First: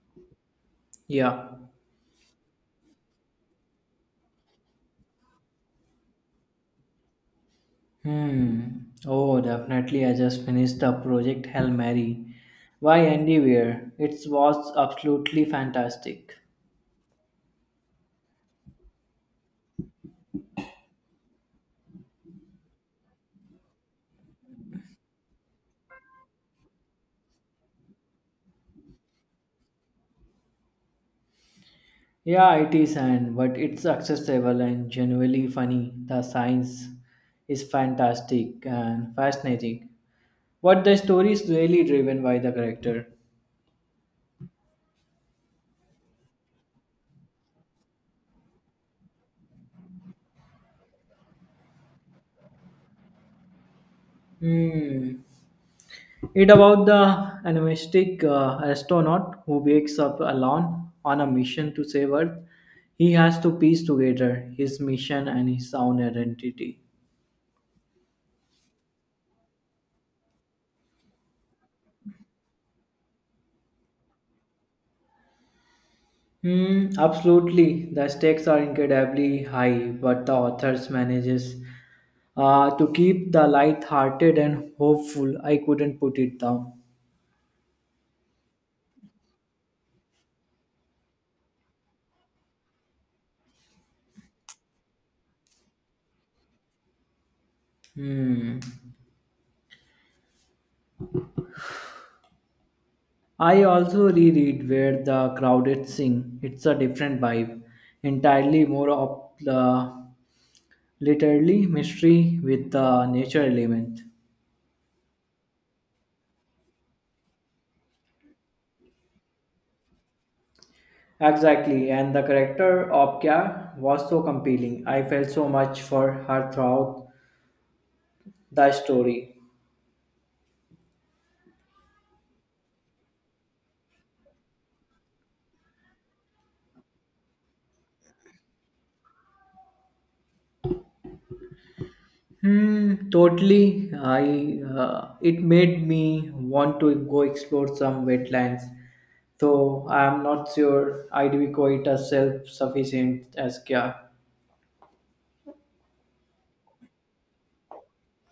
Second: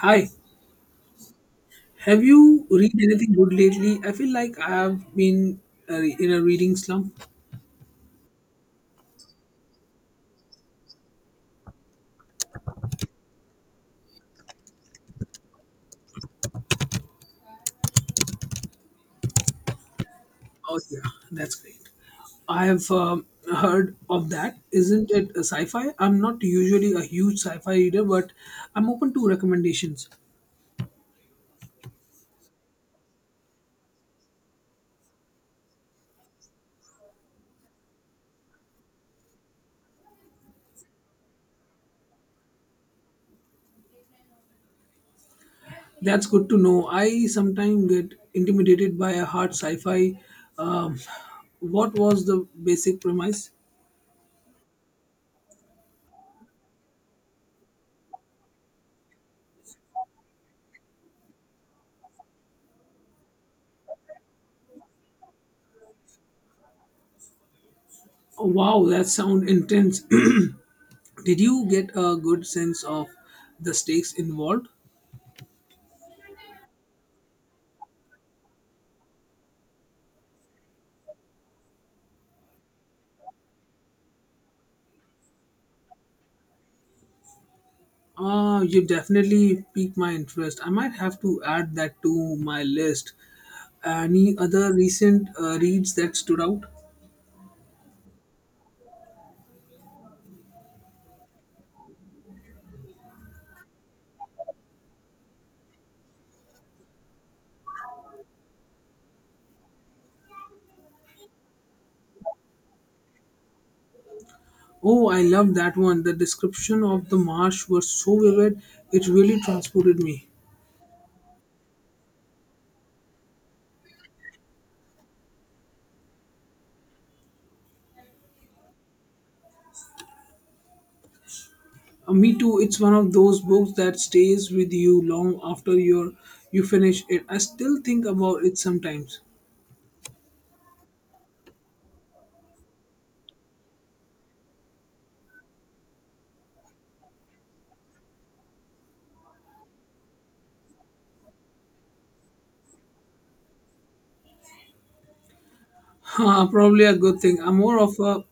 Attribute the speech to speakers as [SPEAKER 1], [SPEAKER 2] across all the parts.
[SPEAKER 1] Hi,
[SPEAKER 2] Yeah.
[SPEAKER 1] have you read anything good lately? I feel like I have been in a reading slump.
[SPEAKER 2] Hmm. Oh, definitely. I just finished the Project Hail Mary. Why anywhere? It was absolutely fantastic.
[SPEAKER 1] Oh, yeah, that's great. I have heard of that. Isn't it a sci-fi? I'm not usually a huge sci-fi reader, but I'm open to recommendations.
[SPEAKER 2] Yeah, it is, and but it's accessible and genuinely funny. The science is fantastic and fascinating. What the story is really driven by the character.
[SPEAKER 1] That's good to know. I sometimes get intimidated by a hard sci-fi. Um, what was the basic premise?
[SPEAKER 2] Hmm. It about the animistic astronaut who wakes up alone on a mission to save Earth. He has to piece together his mission and his own identity.
[SPEAKER 1] Oh, wow, that sound intense. Did you get a good sense of the stakes involved?
[SPEAKER 2] Hmm, absolutely. The stakes are incredibly high, but the authors manages to keep the light-hearted and hopeful. I couldn't put it down.
[SPEAKER 1] You definitely piqued my interest. I might have to add that to my list. Any other recent reads that stood out?
[SPEAKER 2] Hmm. I also reread Where the Crowded Sing. It's a different vibe, entirely more up the literally mystery with the nature element.
[SPEAKER 1] Oh, I love that one. The description of the marsh was so vivid, it really transported me.
[SPEAKER 2] Exactly, and the character of Kya was so compelling. I felt so much for her throughout the story.
[SPEAKER 1] Me too. It's one of those books that stays with you long after you finish it. I still think about it sometimes.
[SPEAKER 2] Hmm, totally. I It made me want to go explore some wetlands. Though I am not sure I'd be quite as self-sufficient as Kya.
[SPEAKER 1] Probably a good thing. I'm more of a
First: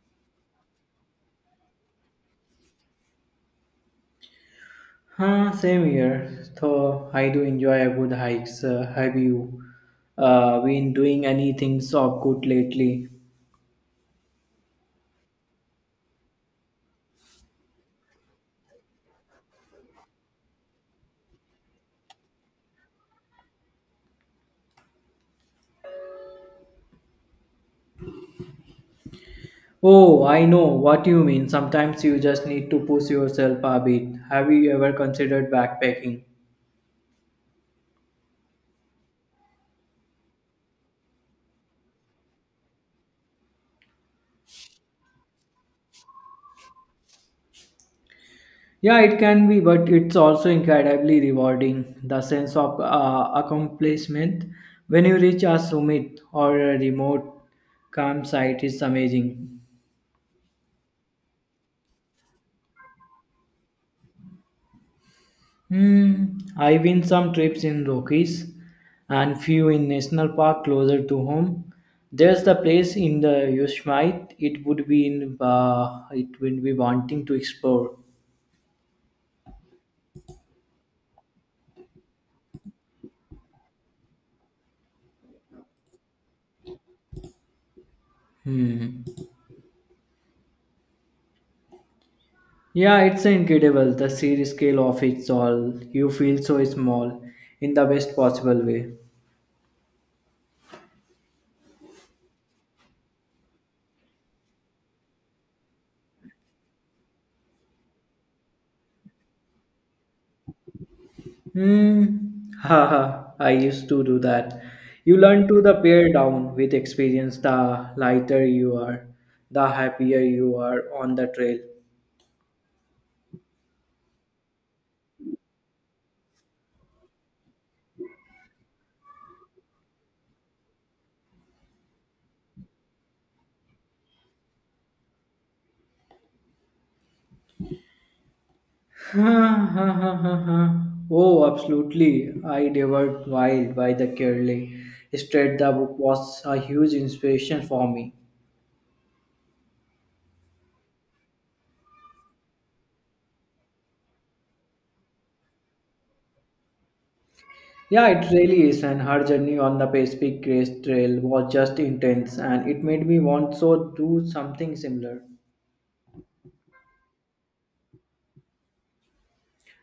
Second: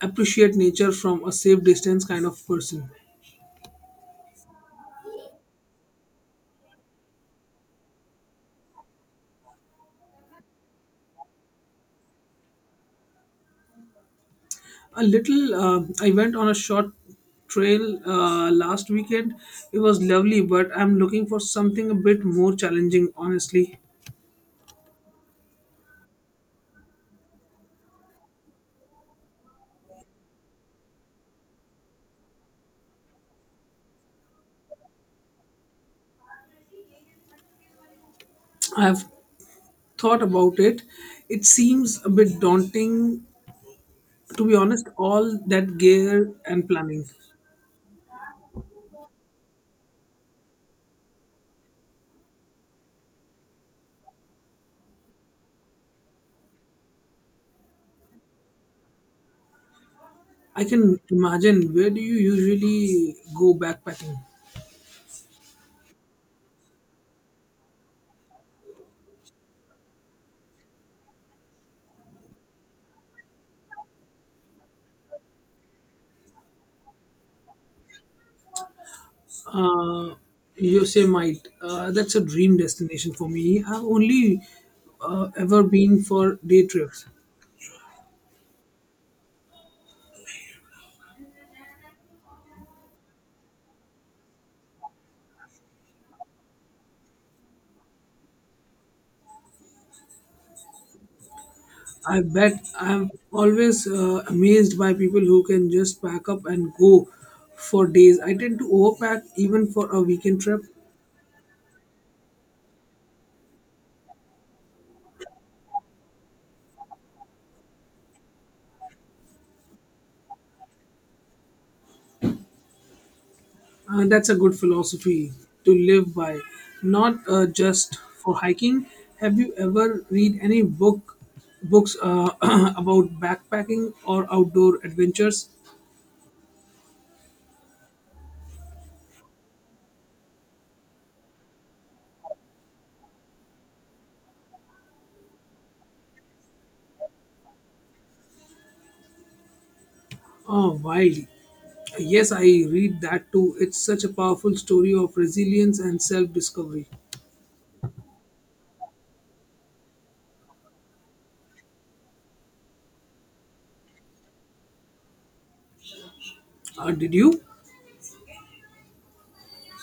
[SPEAKER 1] appreciate nature from a safe distance kind of person.
[SPEAKER 2] Huh, same here. So I do enjoy a good hikes. Have you been doing anything so good lately?
[SPEAKER 1] A little, I went on a short trail last weekend. It was lovely, but I'm looking for something a bit more challenging, honestly.
[SPEAKER 2] Oh, I know what you mean. Sometimes you just need to push yourself a bit. Have you ever considered backpacking?
[SPEAKER 1] I've thought about it. It seems a bit daunting, to be honest, all that gear and planning.
[SPEAKER 2] Yeah, it can be, but it's also incredibly rewarding. The sense of accomplishment when you reach a summit or a remote campsite is amazing.
[SPEAKER 1] I can imagine. Where do you usually go backpacking?
[SPEAKER 2] Hmm, I win some trips in Rockies and few in national park closer to home. There's the place in the Yosemite. It would be in it would be wanting to explore.
[SPEAKER 1] uh, you say might, that's a dream destination for me. I've only ever been for day trips.
[SPEAKER 2] Hmm. Yeah, it's incredible the sheer scale of it all. You feel so small in the best possible way.
[SPEAKER 1] I bet. I'm always amazed by people who can just pack up and go for days. I tend to overpack even for a weekend trip,
[SPEAKER 2] Hmm. Haha. I used to do that. You learn to the pare down with experience. The lighter you are, the happier you are on the trail.
[SPEAKER 1] and that's a good philosophy to live by, not just for hiking. Have you ever read any books about backpacking or outdoor adventures?
[SPEAKER 2] Ha ha ha ha ha. Oh, absolutely. I devoured Wild by the Curly. Straight the book was a huge inspiration for me.
[SPEAKER 1] Oh, wild. Yes, I read that too. It's such a powerful story of resilience and self discovery.
[SPEAKER 2] Yeah, it really is, and her journey on the Pacific Crest Trail was just intense, and it made me want so do something similar.
[SPEAKER 1] Did you?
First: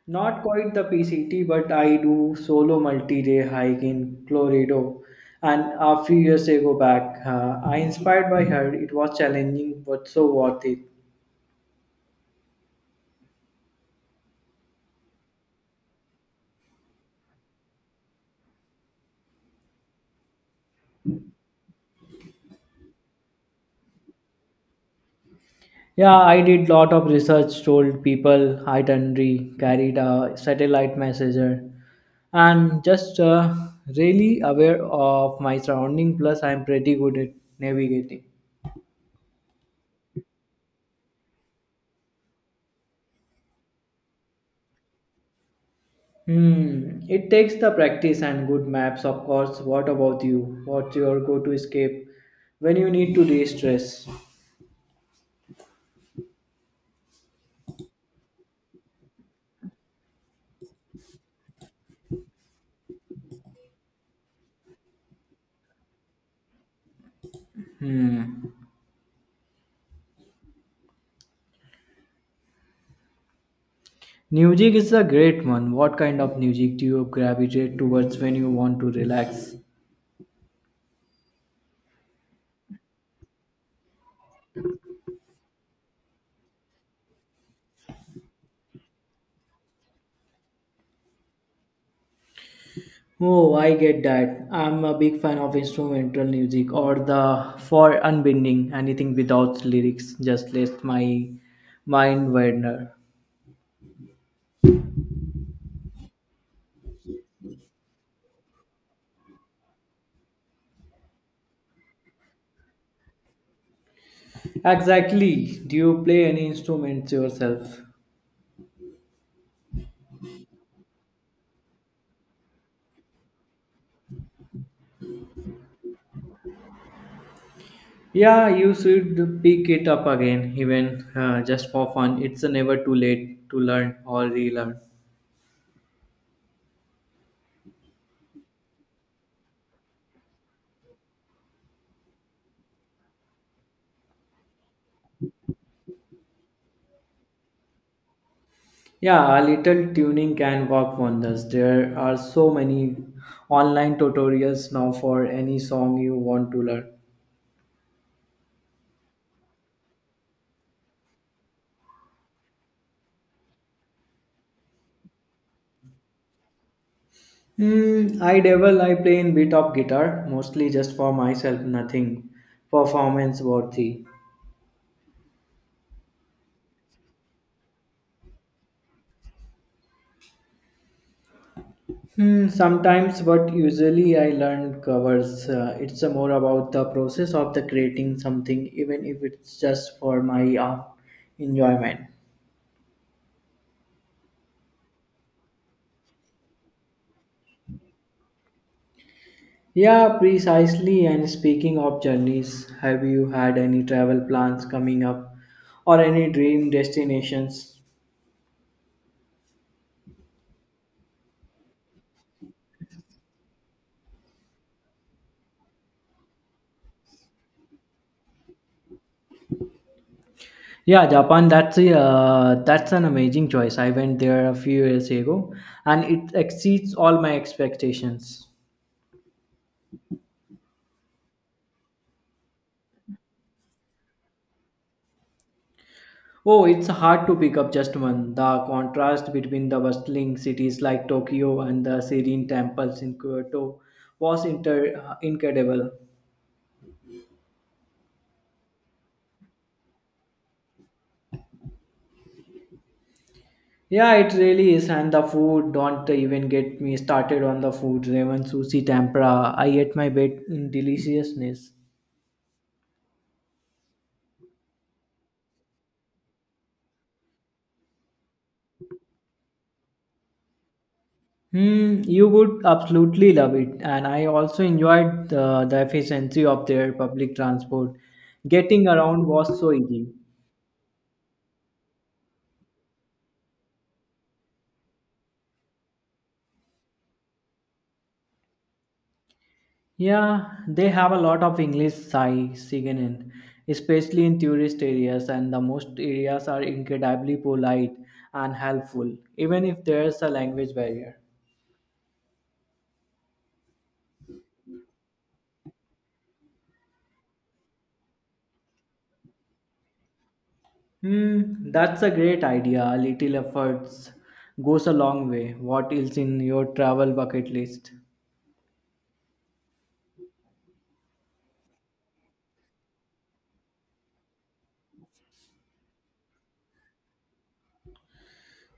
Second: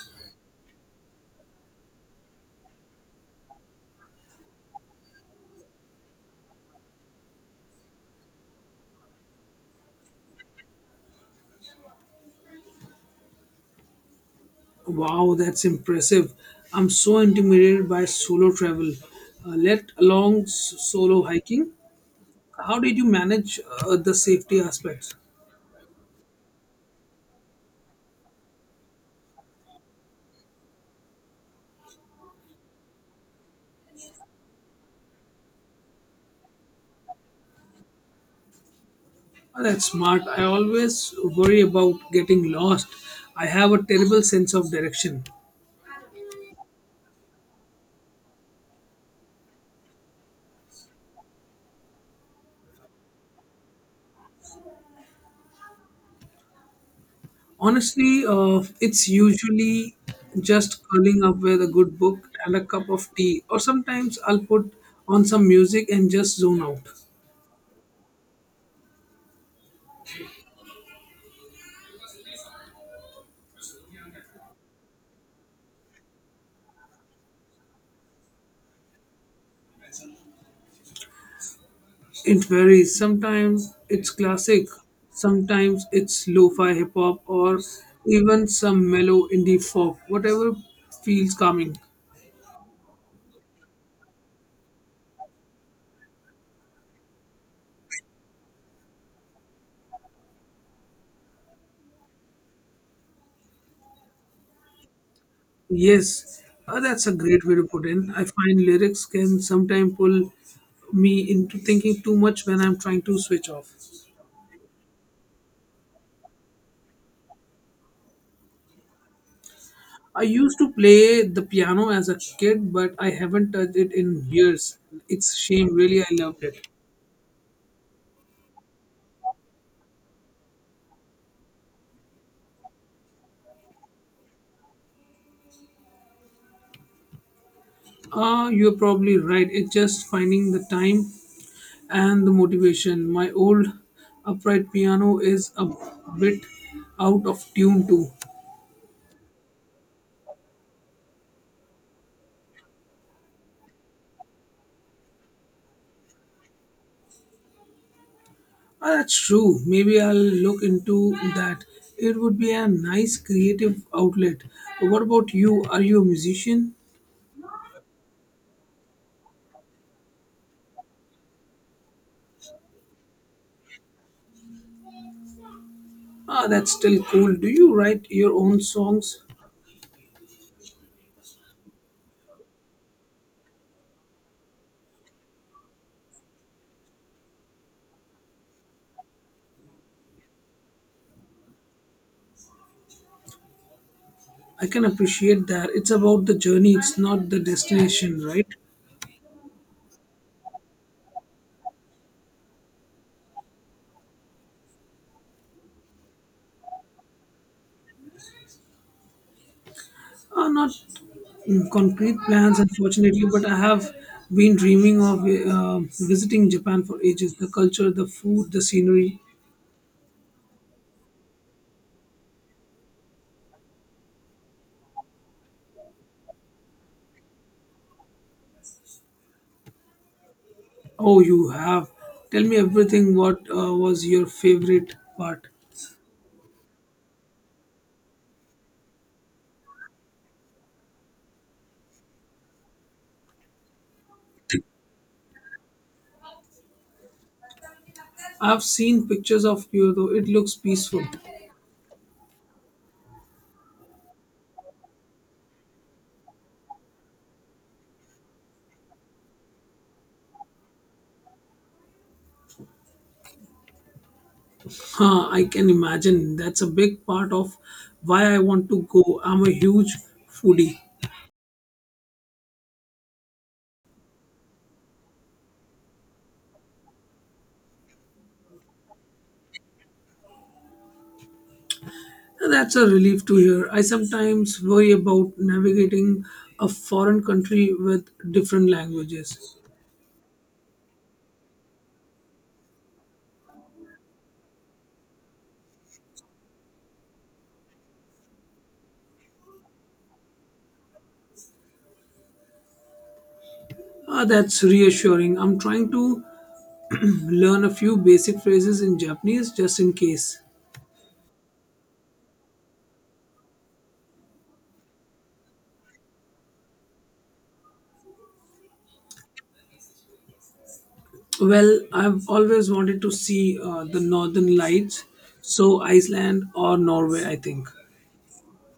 [SPEAKER 2] Not quite the PCT, but I do solo multi-day hike in Colorado, and a few years ago back, I inspired by her. It was challenging, but so worth it.
[SPEAKER 1] Wow, that's impressive. I'm so intimidated by solo travel, let alone solo hiking. How did you manage the safety aspects?
[SPEAKER 2] Yeah, I did lot of research, told people itinerary, carried a satellite messenger, and just really aware of my surrounding. Plus, I'm pretty good at navigating.
[SPEAKER 1] Oh, that's smart. I always worry about getting lost. I have a terrible sense of direction.
[SPEAKER 2] Hmm, it takes the practice and good maps, of course. What about you? What's your go-to escape when you need to de-stress?
[SPEAKER 1] Honestly, it's usually just curling up with a good book and a cup of tea, or sometimes I'll put on some music and just zone out.
[SPEAKER 2] Hmm, music is a great one. What kind of music do you gravitate towards when you want to relax?
[SPEAKER 1] It varies. Sometimes it's classic, sometimes it's lo-fi hip hop, or even some mellow indie folk. Whatever feels calming.
[SPEAKER 2] Oh, I get that. I'm a big fan of instrumental music or the for unbinding anything without lyrics. Just lets my mind wander.
[SPEAKER 1] Yes, that's a great way to put in. I find lyrics can sometimes pull me into thinking too much when I'm trying to switch off.
[SPEAKER 2] Exactly. Do you play any instruments yourself?
[SPEAKER 1] I used to play the piano as a kid, but I haven't touched it in years. It's a shame. Really, I loved it.
[SPEAKER 2] Yeah, you should pick it up again, even just for fun. It's never too late to learn or relearn.
[SPEAKER 1] Ah, you're probably right. It's just finding the time and the motivation. My old upright piano is a bit out of tune too.
[SPEAKER 2] Yeah, a little tuning can work wonders. There are so many online tutorials now for any song you want to learn.
[SPEAKER 1] Ah, that's true. Maybe I'll look into that. It would be a nice creative outlet. What about you? Are you a musician?
[SPEAKER 2] Hmm, I dabble, I play in bit of guitar, mostly just for myself, nothing performance worthy.
[SPEAKER 1] Ah, that's still cool. Do you write your own songs?
[SPEAKER 2] Hmm, sometimes, but usually I learn covers. It's more about the process of the creating something, even if it's just for my enjoyment.
[SPEAKER 1] I can appreciate that. It's about the journey, it's not the destination, right?
[SPEAKER 2] Yeah, precisely. And speaking of journeys, have you had any travel plans coming up, or any dream destinations?
[SPEAKER 1] Not concrete plans, unfortunately, but I have been dreaming of visiting Japan for ages. The culture, the food, the scenery.
[SPEAKER 2] Yeah, Japan. That's an amazing choice. I went there a few years ago, and it exceeds all my expectations.
[SPEAKER 1] Oh, you have. Tell me everything. What was your favorite part?
[SPEAKER 2] Oh, it's hard to pick up just one. The contrast between the bustling cities like Tokyo and the serene temples in Kyoto was incredible.
[SPEAKER 1] I've seen pictures of Kyoto. It looks peaceful.
[SPEAKER 2] Yeah, it really is. And the food, don't even get me started on the food. Ramen, sushi, tempura. I ate my bed in deliciousness.
[SPEAKER 1] Huh, I can imagine. That's a big part of why I want to go. I'm a huge foodie.
[SPEAKER 2] Hmm, you would absolutely love it. And I also enjoyed the efficiency of their public transport. Getting around was so easy.
[SPEAKER 1] Now, that's a relief to hear. I sometimes worry about navigating a foreign country with different languages.
[SPEAKER 2] Yeah, they have a lot of English Sai Siganin, especially in tourist areas, and the most areas are incredibly polite and helpful, even if there's a language barrier.
[SPEAKER 1] Ah, that's reassuring. I'm trying to learn a few basic phrases in Japanese just in case.
[SPEAKER 2] Hmm, that's a great idea. A little efforts goes a long way. What is in your travel bucket list?
[SPEAKER 1] Well, I've always wanted to see the northern lights, so Iceland or Norway, I think.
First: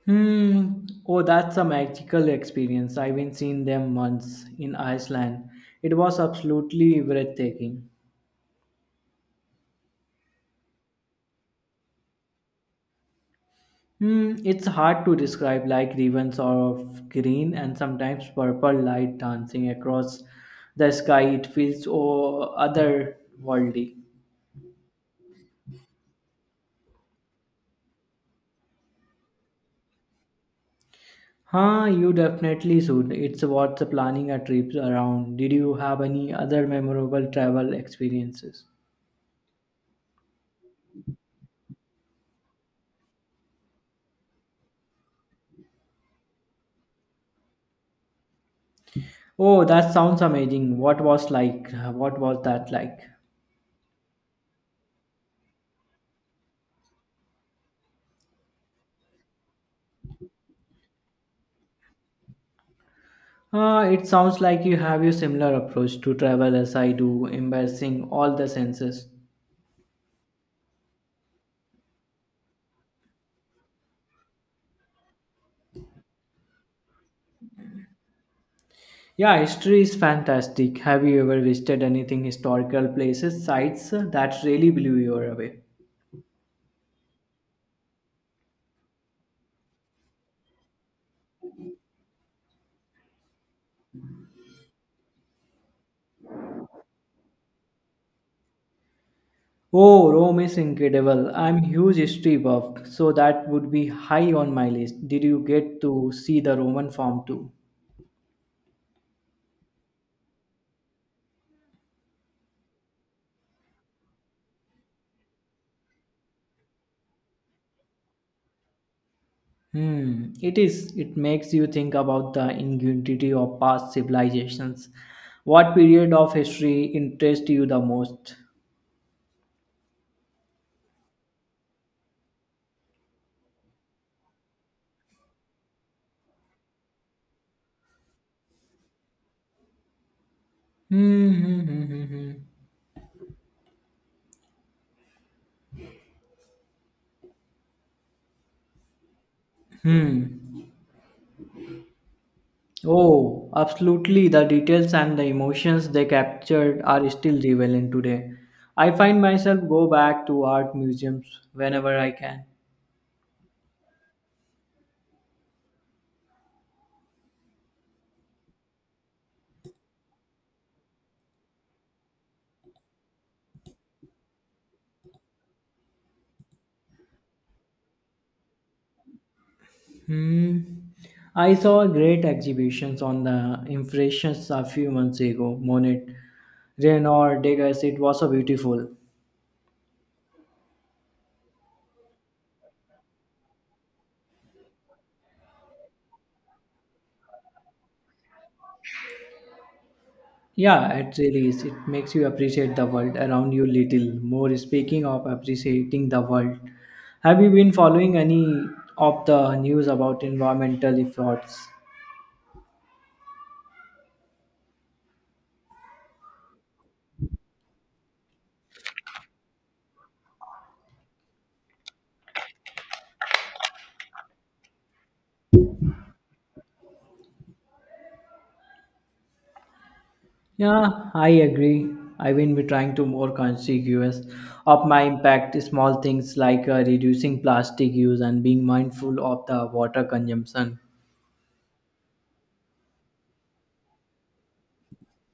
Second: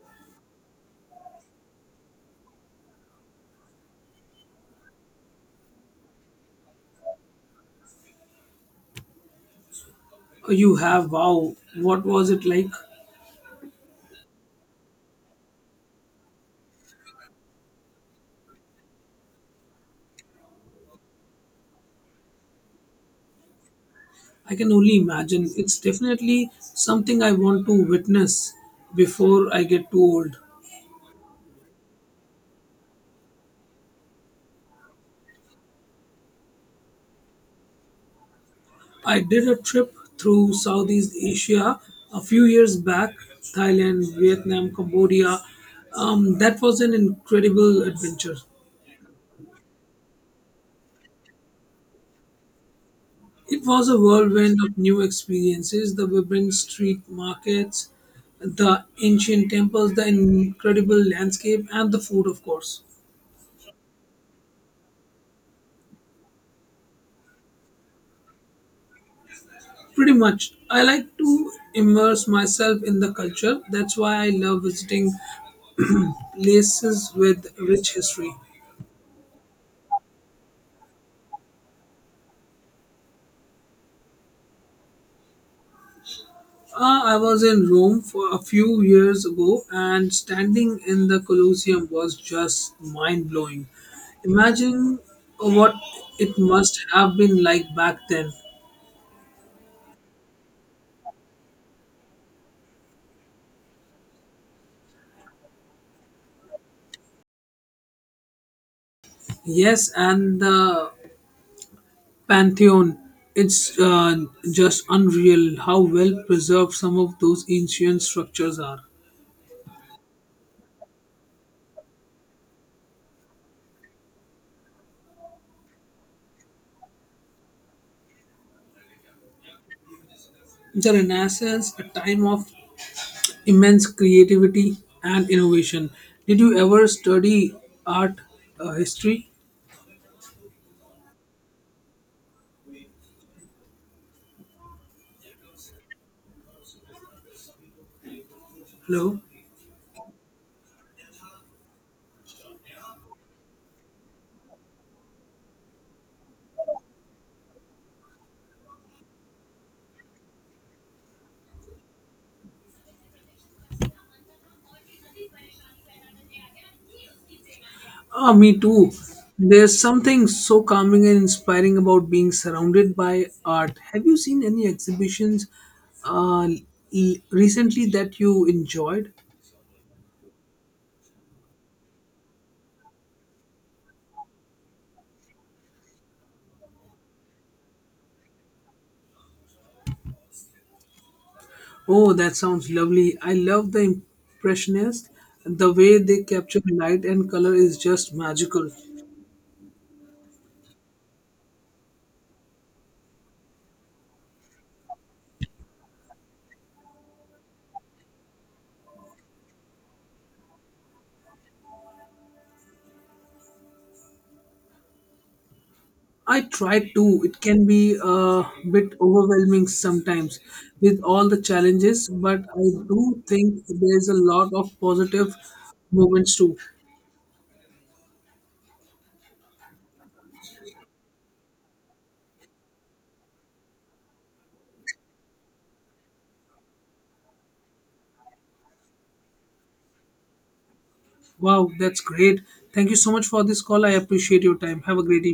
[SPEAKER 2] Hmm. Oh, that's a magical experience. I've been seen them once in Iceland. It was absolutely breathtaking.
[SPEAKER 1] Oh, you have, wow, what was it like?
[SPEAKER 2] Hmm, it's hard to describe like ribbons of green and sometimes purple light dancing across the sky. It feels oh, otherworldly.
[SPEAKER 1] I can only imagine. It's definitely something I want to witness before I get too old.
[SPEAKER 2] Huh, you definitely should. It's worth planning a trip around. Did you have any other memorable travel experiences?
[SPEAKER 1] I did a trip through Southeast Asia a few years back, Thailand, Vietnam, Cambodia. That was an incredible adventure.
[SPEAKER 2] Oh, that sounds amazing. What was like? What was that like?
[SPEAKER 1] It was a whirlwind of new experiences, the vibrant street markets, the ancient temples, the incredible landscape, and the food, of course.
[SPEAKER 2] It sounds like you have a similar approach to travel as I do, embracing all the senses.
[SPEAKER 1] Pretty much. I like to immerse myself in the culture. That's why I love visiting places with rich history.
[SPEAKER 2] Yeah, history is fantastic. Have you ever visited anything historical places, sites that really blew you away?
[SPEAKER 1] I was in Rome for a few years ago, and standing in the Colosseum was just mind blowing. Imagine what it must have been like back then.
[SPEAKER 2] Oh, Rome is incredible. I'm huge history buff, so that would be high on my list. Did you get to see the Roman Forum too?
[SPEAKER 1] Yes, and the Pantheon. It's just unreal how well preserved some of those ancient structures are.
[SPEAKER 2] Hmm, it is. It makes you think about the ingenuity of past civilizations. What period of history interests you the most?
[SPEAKER 1] The Renaissance, a time of immense creativity and innovation. Did you ever study art history?
[SPEAKER 2] Hmm. hmm, hmm, hmm, hmm.
[SPEAKER 1] Hello?
[SPEAKER 2] Hmm. Oh, absolutely. The details and the emotions they captured are still relevant today. I find myself go back to art museums whenever I can.
[SPEAKER 1] Ah, me too. There's something so calming and inspiring about being surrounded by art. Have you seen any exhibitions uh, recently that you enjoyed?
[SPEAKER 2] Hmm. I saw great exhibitions on the impressions a few months ago. Monet, Renoir, Degas. It was so beautiful.
[SPEAKER 1] Oh, that sounds lovely. I love the Impressionists. The way they capture light and color is just magical.
[SPEAKER 2] Yeah, it really is. It makes you appreciate the world around you little more. Speaking of appreciating the world, have you been following any of the news about environmental efforts?
[SPEAKER 1] I try to. It can be a bit overwhelming sometimes with all the challenges, but I do think there's a lot of positive moments too.
[SPEAKER 2] Yeah, I agree. I will be trying to more conscious of my impact. Small things like reducing plastic use and being mindful of the water consumption
[SPEAKER 1] Wow, that's great. Thank you so much for this call. I appreciate your time. Have a great evening.